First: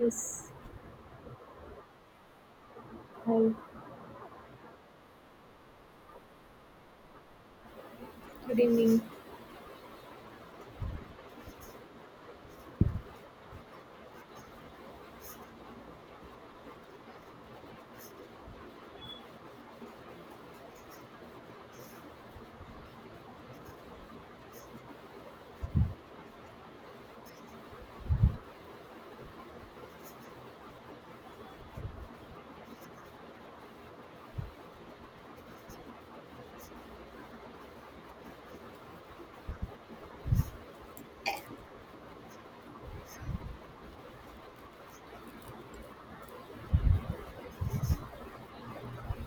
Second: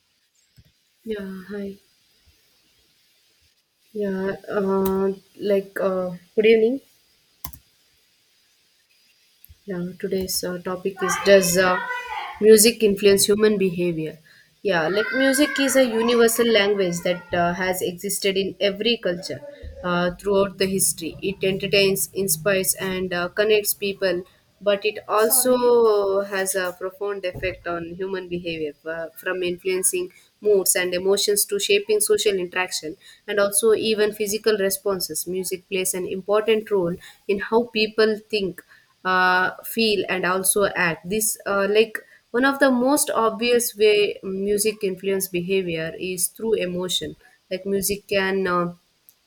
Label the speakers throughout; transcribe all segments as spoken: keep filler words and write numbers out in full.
Speaker 1: Yes.
Speaker 2: Yeah, hi.
Speaker 1: Hi.
Speaker 2: Yeah, uh, like, uh, Good evening.
Speaker 1: Good evening.
Speaker 2: Yeah, today's uh, topic is, does uh, music influence human behavior? Yeah, like music is a universal language that uh, has existed in every culture uh, throughout the history. It entertains, inspires, and uh, connects people, but it also has a profound effect on human behavior, uh, from influencing moods and emotions to shaping social interaction and also even physical responses. Music plays an important role in how people think, uh, feel, and also act. This uh, like one of the most obvious way music influence behavior is through emotion. Like, music can uh,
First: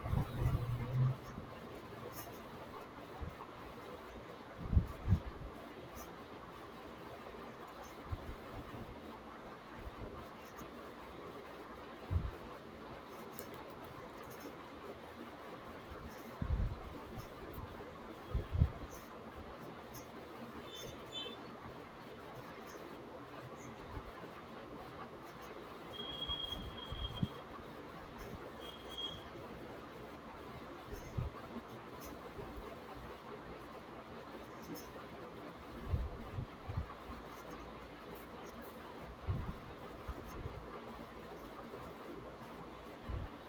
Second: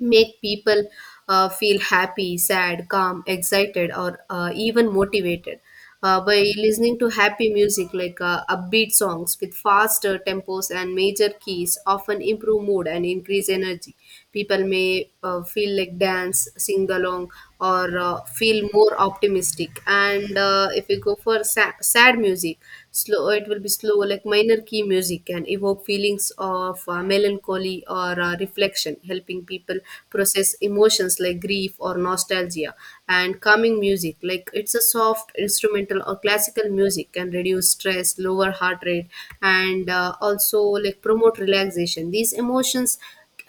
Speaker 2: make people uh, feel happy, sad, calm, excited, or uh, even motivated. Uh, by listening to happy music, like uh, upbeat songs with faster tempos and major keys, often improve mood and increase energy. People may uh, feel like dance, sing along, or uh, feel more optimistic. And uh, if we go for sa- sad music, slow it will be slow like minor key music, can evoke feelings of uh, melancholy or uh, reflection, helping people process emotions like grief or nostalgia. And calming music, like it's a soft instrumental or classical music, can reduce stress, lower heart rate, and uh, also like promote relaxation. these emotions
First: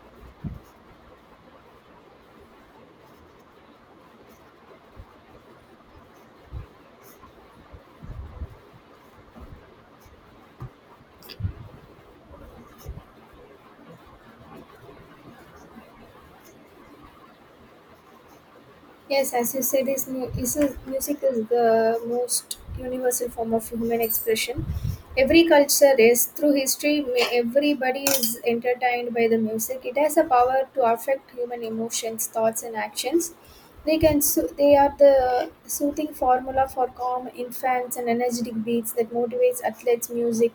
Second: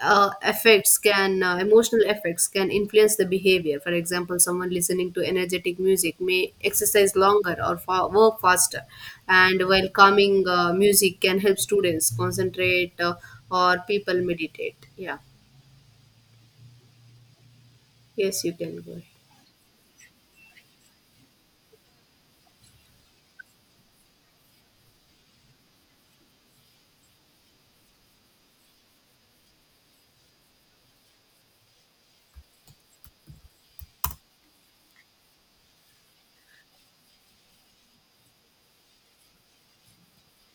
Speaker 2: uh, effects can uh, emotional effects can influence the behavior. For example, someone listening to energetic music may exercise longer or fa- work faster, and while calming uh, music can help students concentrate, uh, or people meditate. Yeah, yes, you can go ahead.
Speaker 1: Yes, as you said, is mu- is is- music is the most universal form of human expression. Every culture is through history. may- Everybody is entertained by the music. It has a power to affect human emotions, thoughts, and actions. They can so- they are the soothing formula for calm infants and energetic beats that motivates athletes. Music,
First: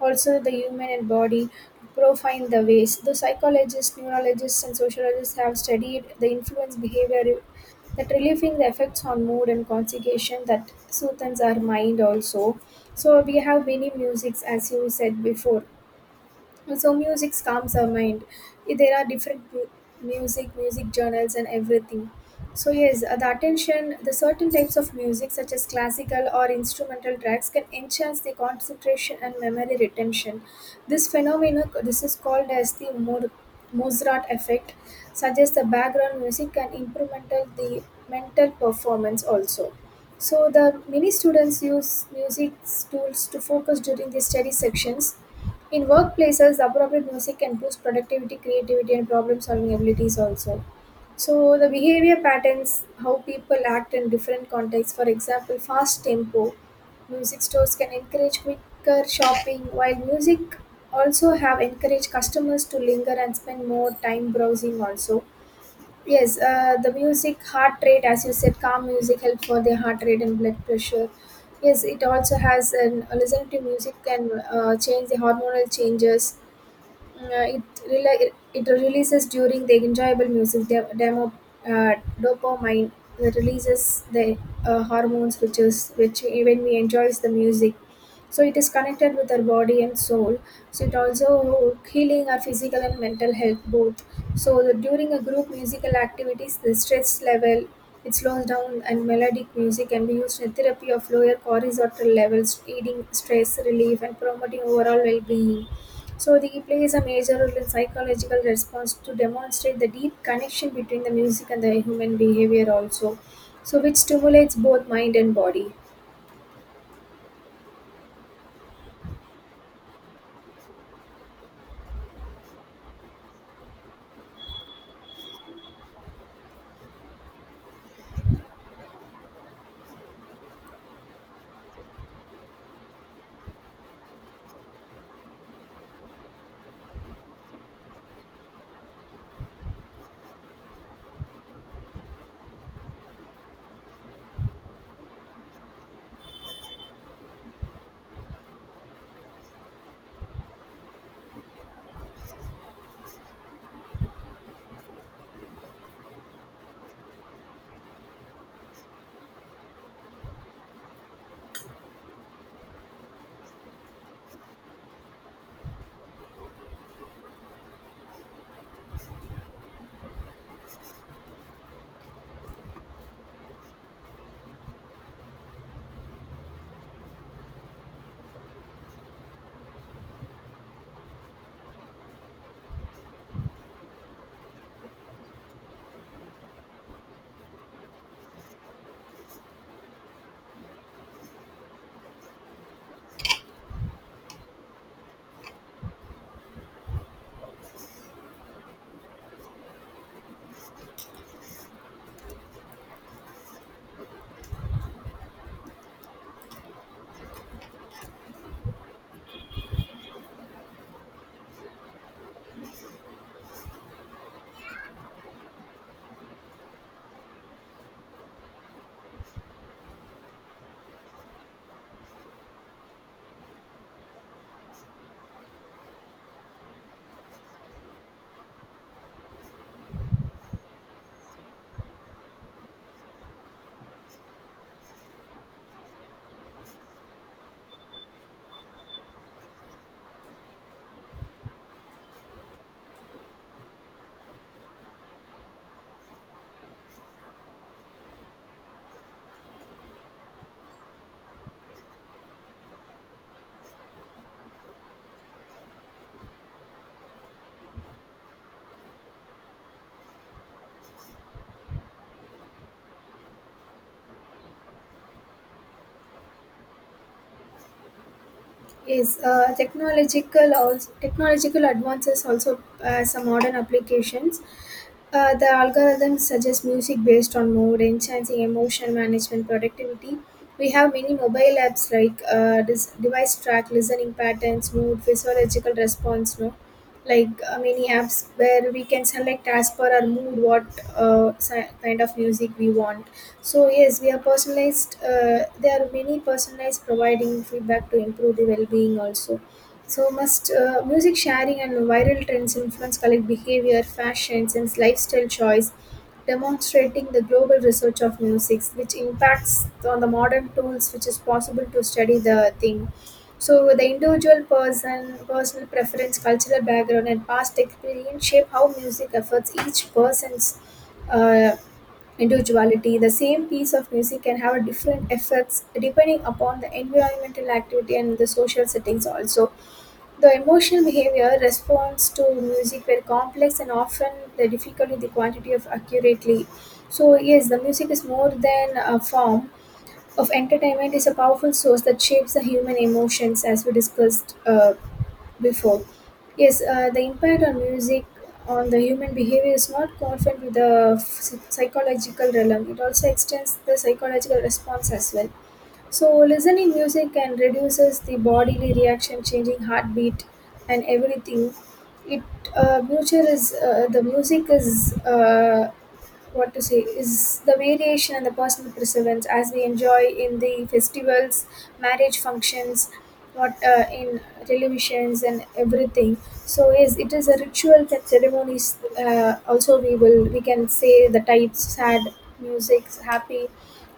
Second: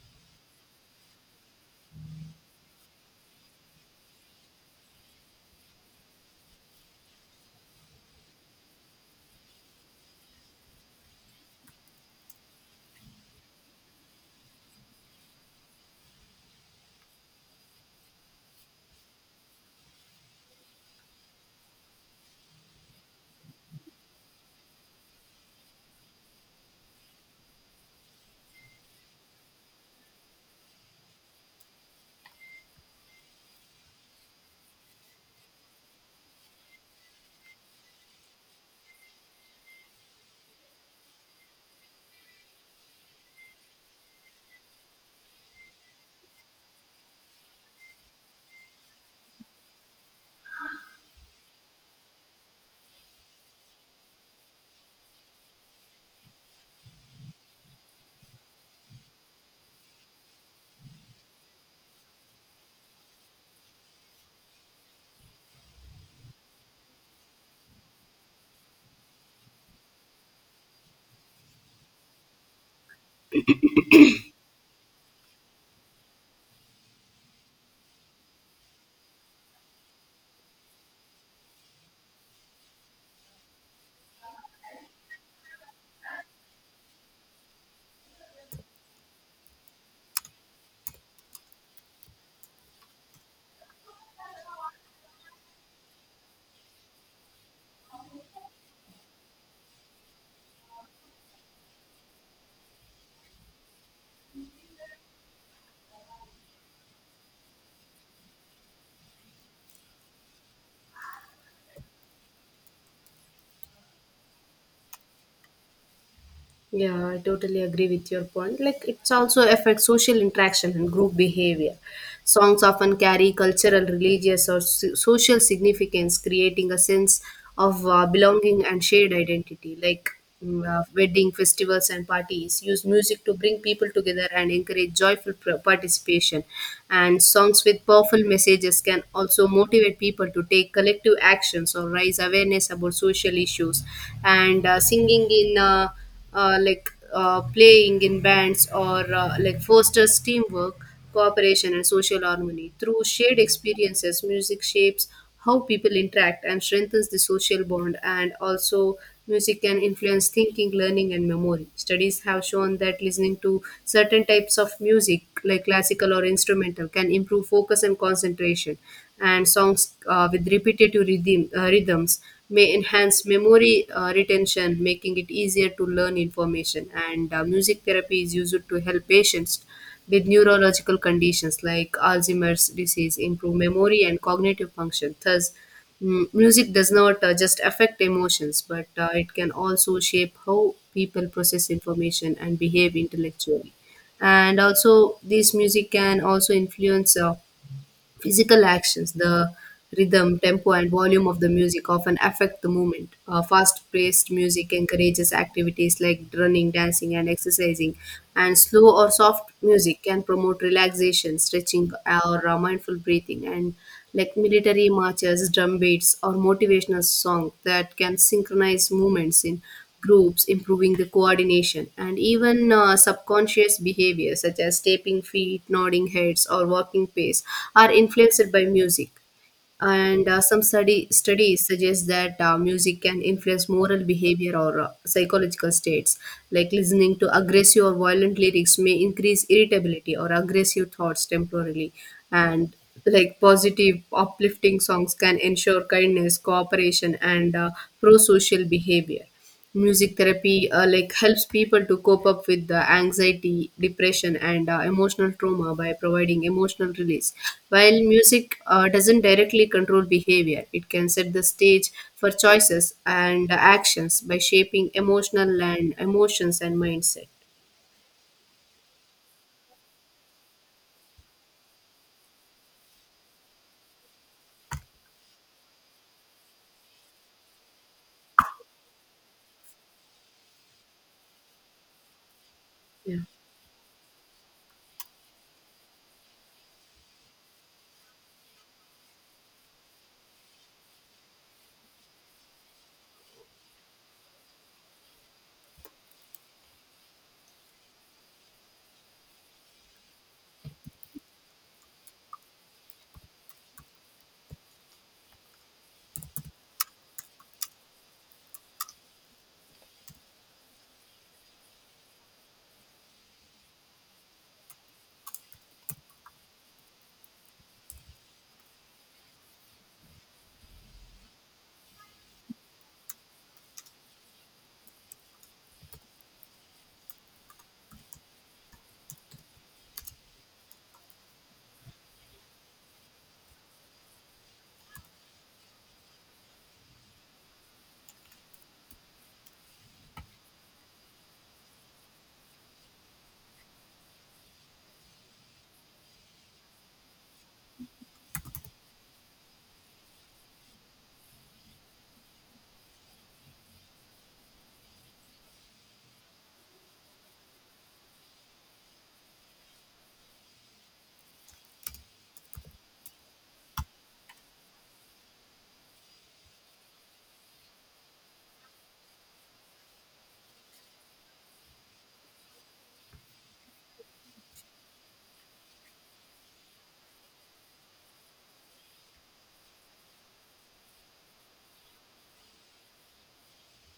Speaker 1: also the human and body profile the ways. The psychologists, neurologists, and sociologists have studied the influence behavior that relieving the effects on mood and concentration that soothes our mind also, so we have many musics as you said before, so music calms our mind. Eh, there are different mu- music music journals and everything. So yes, uh, the attention, the certain types of music such as classical or instrumental tracks can enhance the concentration and memory retention. This phenomenon this is called as the Mor- mozart effect, suggests the background music can improvement the mental performance also. So the many students use music tools to focus during the study sections. In workplaces, the appropriate music can boost productivity, creativity, and problem solving abilities also. So, the behavior patterns, how people act in different contexts, for example, fast tempo, music stores can encourage quicker shopping, while music also have encouraged customers to linger and spend more time browsing also. Yes, uh, the music heart rate, as you said, calm music helps for the heart rate and blood pressure. Yes, it also has an uh, listen to music can uh, change the hormonal changes. Mm, Uh, it, rela- it releases during the enjoyable music de- demo uh, dopamine, that releases the uh, hormones which is which when we enjoys the music, so it is connected with our body and soul, so it also healing our physical and mental health both. So the, during a group musical activities the stress level it slows down, and melodic music can be used in therapy of lower horizontal levels, aiding stress relief and promoting overall well-being. So the plays a major role in psychological response to demonstrate the deep connection between the music and the human behavior also, so which stimulates both mind and body.
Speaker 2: Yeah, I totally agree with your point. Like, it's also affects social interaction and group behavior. Songs often carry cultural, religious, or so- social significance, creating a sense of uh, belonging and shared identity. Like, mm, uh, wedding festivals and parties use music to bring people together and encourage joyful pr- participation. And songs with powerful messages can also motivate people to take collective actions or raise awareness about social issues. And uh, singing in uh, uh, like uh, playing in bands, or uh, like fosters teamwork, cooperation, and social harmony. Through shared experiences, music shapes how people interact and strengthens the social bond. And also, music can influence thinking, learning, and memory. Studies have shown that listening to certain types of music, like classical or instrumental, can improve focus and concentration. And songs uh, with repetitive rhythm, uh, rhythms may enhance memory uh, retention, making it easier to learn information. And uh, music therapy is used to help patients with neurological conditions like Alzheimer's disease improve memory and cognitive function. Thus, mm, music does not uh, just affect emotions, but uh, it can also shape how people process information and behave intellectually. And also, this music can also influence Uh, physical actions. The rhythm, tempo, and volume of the music often affect the movement. Uh, Fast paced music encourages activities like running, dancing, and exercising, and slow or soft music can promote relaxation, stretching, or uh, mindful breathing. And like military marches, drum beats, or motivational song that can synchronize movements in groups, improving the coordination. And even uh, subconscious behavior such as tapping feet, nodding heads, or walking pace are influenced by music. And uh, some study, studies suggest that uh, music can influence moral behavior or uh, psychological states. Like, listening to aggressive or violent lyrics may increase irritability or aggressive thoughts temporarily. And Like positive, uplifting songs can ensure kindness, cooperation, and uh, pro social behavior. Music therapy uh, like helps people to cope up with the anxiety, depression, and uh, emotional trauma by providing emotional release. While music uh, doesn't directly control behavior, it can set the stage for choices and actions by shaping emotional and emotions and mindset.
Speaker 1: Yes, uh, technological also, technological advances also uh, some modern applications. Uh, the algorithms suggest music based on mood, enhancing emotion management, productivity. We have many mobile apps like uh, this
Speaker 2: Yeah.
Speaker 1: device track, listening patterns, mood, physiological response. No, like uh, many apps where we can select as per our mood what uh, si- kind of music we want. So yes, we are personalized. Uh, there are many personalized providing feedback to improve the well-being also. So must uh, music sharing and viral trends influence collect behavior, fashions, and lifestyle choice, demonstrating the global research of music, which impacts on the modern tools, which is possible to study the thing. So the individual person, personal preference, cultural background, and past experience shape how music affects each person's uh, individuality, the same piece of music can have a different effects depending upon the environmental activity and the social settings also. The emotional behavior response to music were complex and often the difficulty the quantity of accurately. So yes, the music is more than a form of entertainment, is a powerful source that shapes the human emotions as we discussed uh, before. Yes, uh, the impact on music on the human behavior is not confined to the psy- psychological realm. It also extends the psychological response as well. So, listening music can reduces the bodily reaction, changing heartbeat and everything. It uh, nature is uh, the music is uh, what to say, is the variation and the personal perseverance as we enjoy in the festivals, marriage functions, what uh, in televisions and everything. So yes, it is a ritual that ceremonies, uh, also we will we can say the types sad music, happy,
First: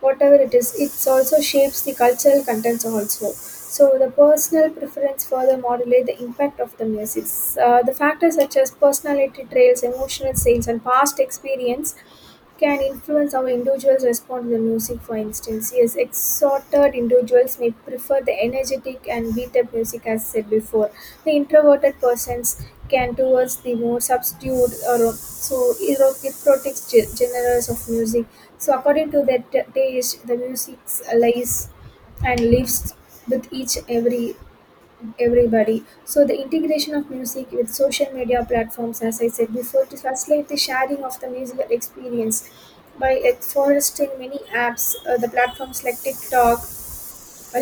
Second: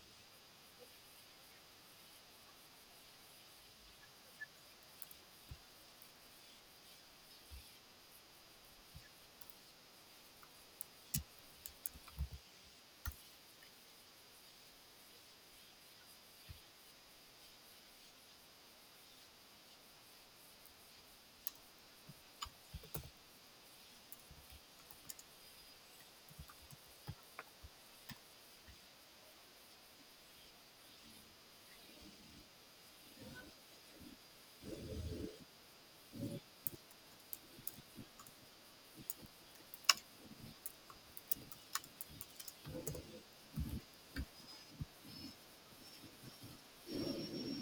Speaker 1: whatever it is, it also shapes the cultural contents also, so the personal preference further modulate the impact of the music. Uh, the factors such as personality traits, emotional states, and past experience can influence how individuals respond to the music, for instance. Yes, extroverted individuals may prefer the energetic and beat up music, as said before. The introverted persons can towards the more subdued or so erotic ge- genres of music. So, according to their t- taste, the music lies and lives with each every everybody. So the integration of music with social media platforms, as I said before, to facilitate the sharing of the musical experience by uh, foresting many apps, uh, the platforms like TikTok, while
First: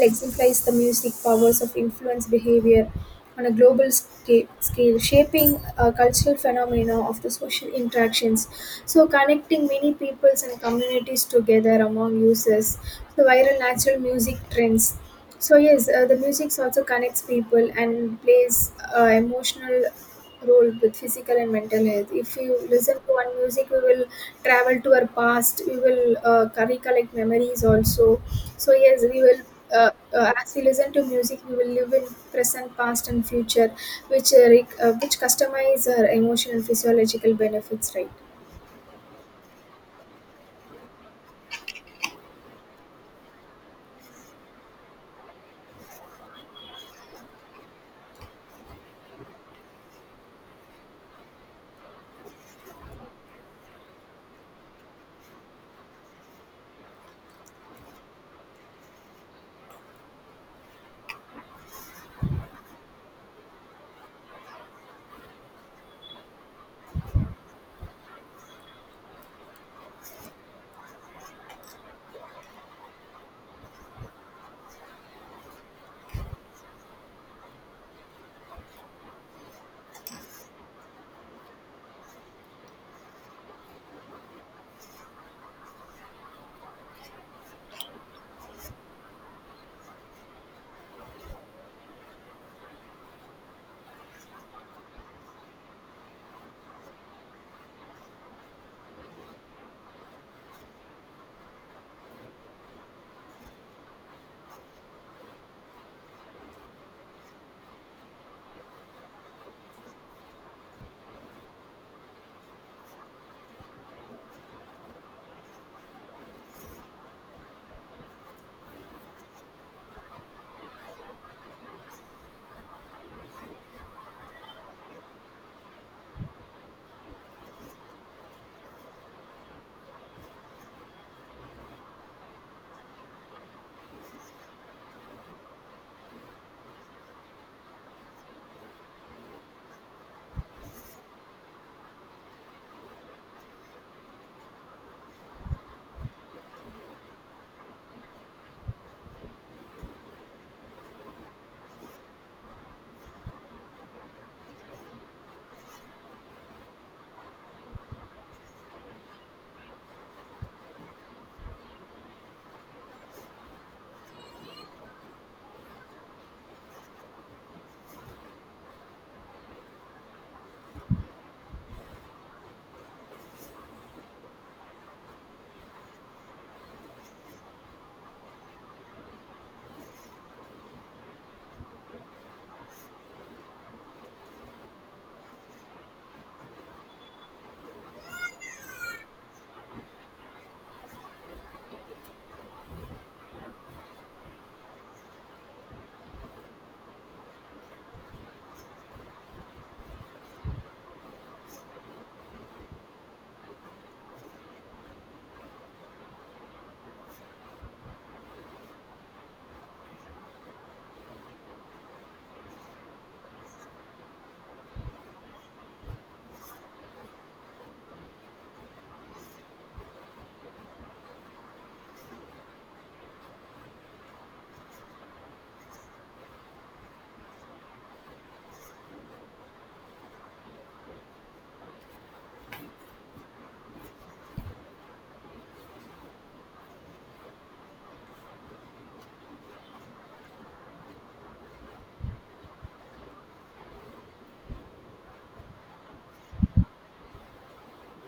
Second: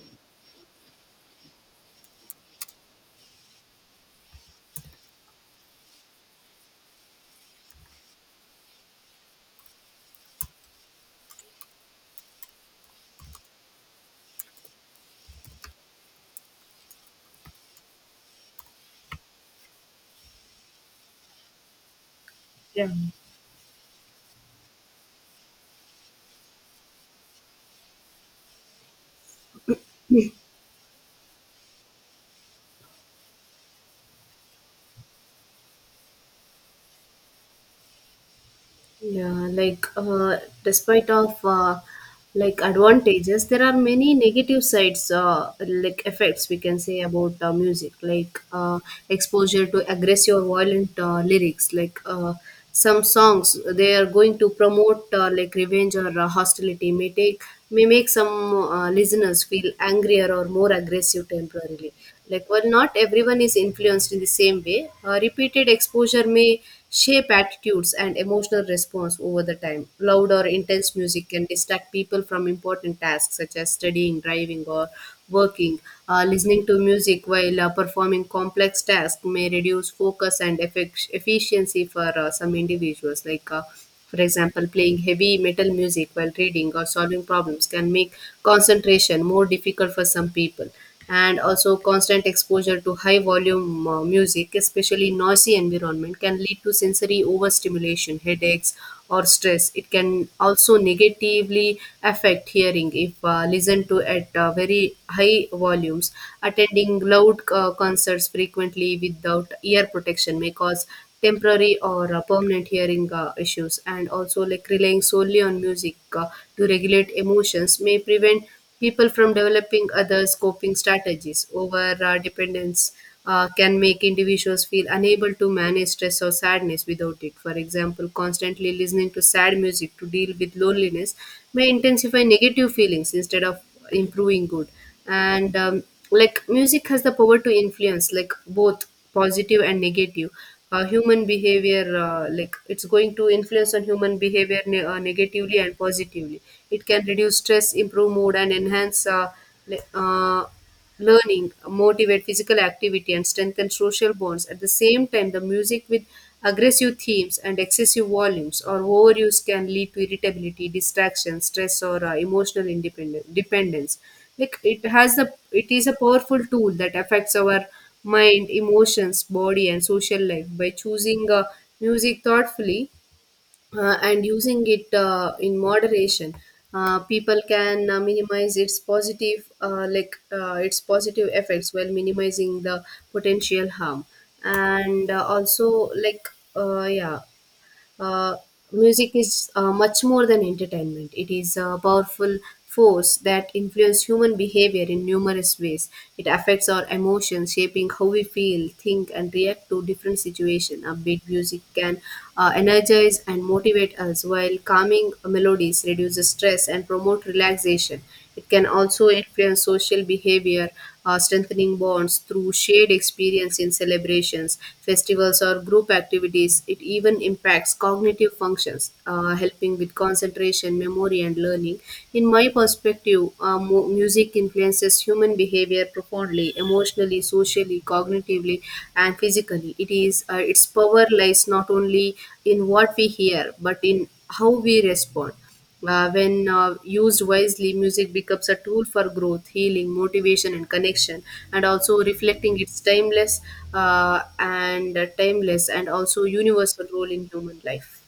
Speaker 1: exemplifies the music powers of influence behavior on a global sca- scale, shaping a cultural phenomena of the social interactions. So, connecting many peoples and communities together among users, the viral natural music trends. So yes, uh, the music also connects people and plays uh, emotional role with physical and mental health. If you
Speaker 2: Yeah.
Speaker 1: listen to one music, we will travel to our past, we will uh, recollect memories also. So yes, we will uh, uh, as we listen to music we will live in present, past and future, which uh, rec- uh, which customize our emotional physiological benefits, right?
Speaker 2: Yeah, like uh, despite of uh, like advantages, there are many negative sides, uh, like effects we can say about uh, music, like uh, exposure to aggressive or violent uh, lyrics. Like uh, some songs, they are going to promote uh, like revenge or uh, hostility. May take may make some uh, listeners feel angrier or more aggressive temporarily. Like, while not everyone is influenced in the same way, uh, repeated exposure may shape attitudes and emotional response over the time. Loud or intense music can distract people from important tasks such as studying, driving, or working. uh, listening to music while uh, performing complex tasks may reduce focus and effect- efficiency for uh, some individuals. like uh, for example, playing heavy metal music while reading or solving problems can make concentration more difficult for some people. And also, constant exposure to high volume uh, music, especially noisy environment, can lead to sensory overstimulation, headaches, or stress. It can also negatively affect hearing if uh, listened to at uh, very high volumes. Attending loud uh, concerts frequently without ear protection may cause temporary or uh, permanent hearing uh, issues. And also, like, relying solely on music uh, to regulate emotions may prevent people from developing others' coping strategies. Over uh, dependence uh, can make individuals feel unable to manage stress or sadness without it. For example, constantly listening to sad music to deal with loneliness may intensify negative feelings instead of improving good. And um, like, music has the power to influence like both positive and negative uh, human behavior. uh, like, it's going to influence on human behavior ne- uh, negatively and positively. It can reduce stress, improve mood, and enhance uh, le- uh, learning, motivate physical activity, and strengthen social bonds. At the same time, the music with aggressive themes and excessive volumes or overuse can lead to irritability, distraction, stress, or uh, emotional independence dependence. Like it has a, it is a powerful tool that affects our mind, emotions, body, and social life. By choosing uh, music thoughtfully, uh, and using it uh, in moderation, uh, people can uh, minimize its positive, uh, like uh, its positive effects while minimizing the potential harm. And uh, also like uh, yeah uh, Music is uh, much more than entertainment. It is a powerful force that influences human behavior in numerous ways. It affects our emotions, shaping how we feel, think, and react to different situations. Upbeat music can uh, energize and motivate us, while calming melodies reduces stress and promote relaxation. It can also influence social behavior, uh, strengthening bonds through shared experience in celebrations, festivals, or group activities. It even impacts cognitive functions, uh, helping with concentration, memory, and learning. In my perspective, uh, mu- music influences human behavior profoundly, emotionally, socially, cognitively, and physically. It is uh, its power lies not only in what we hear, but in how we respond. Uh, when uh, used wisely, music becomes a tool for growth, healing, motivation, and connection, and also reflecting its timeless uh, and uh, timeless and also universal role in human life.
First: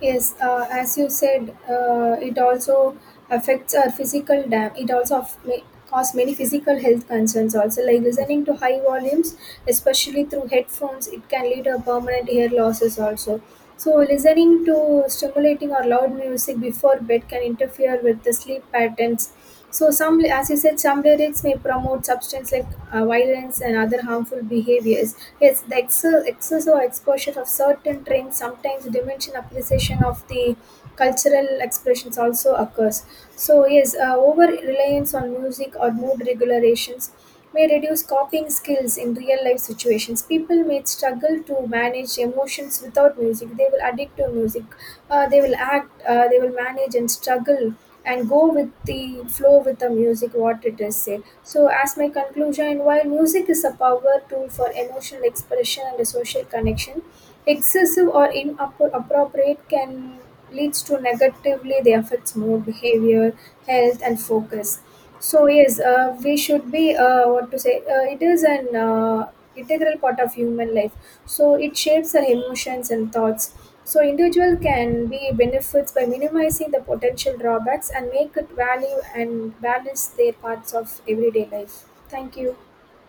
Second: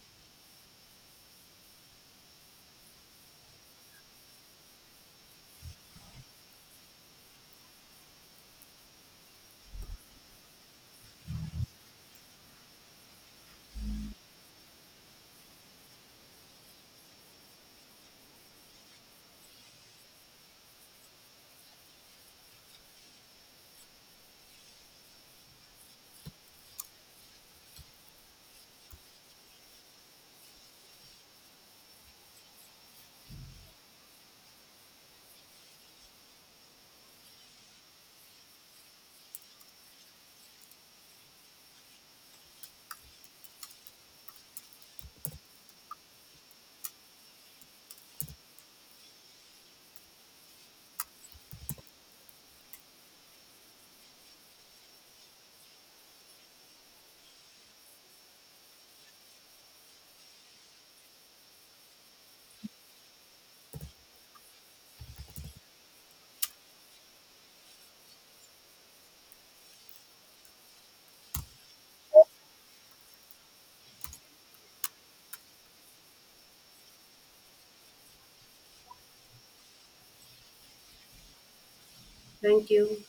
Speaker 1: Yes, uh, as you said, uh, it also affects our physical dam. It also aff- may cause many physical health concerns also, like listening to high volumes, especially through headphones, it can lead to permanent ear losses also. So, listening to stimulating or loud music before bed can interfere with the sleep patterns, so some, as you said, some lyrics may promote substance like uh, violence and other harmful behaviors. Yes, the excess, excess or exposure of certain trends sometimes diminish appreciation of the cultural expressions also occurs. So yes, uh, over reliance on music or mood regulations may reduce copying skills in real life situations. People may struggle to manage emotions without music. They will addict to music. Uh, they will act, uh, they will manage and struggle and go with the flow with the music what it is say. So as my conclusion, while music is a power tool for emotional expression and a social connection, excessive or inappropriate can leads to negatively, they affects mood, behavior, health and focus. So yes, uh, we should be uh, what to say. Uh, it is an uh, integral part of human life. So it shapes our emotions and thoughts. So individual can be benefits by minimizing the potential drawbacks and make it value and balance their parts of everyday life. Thank you.
Speaker 2: Thank you.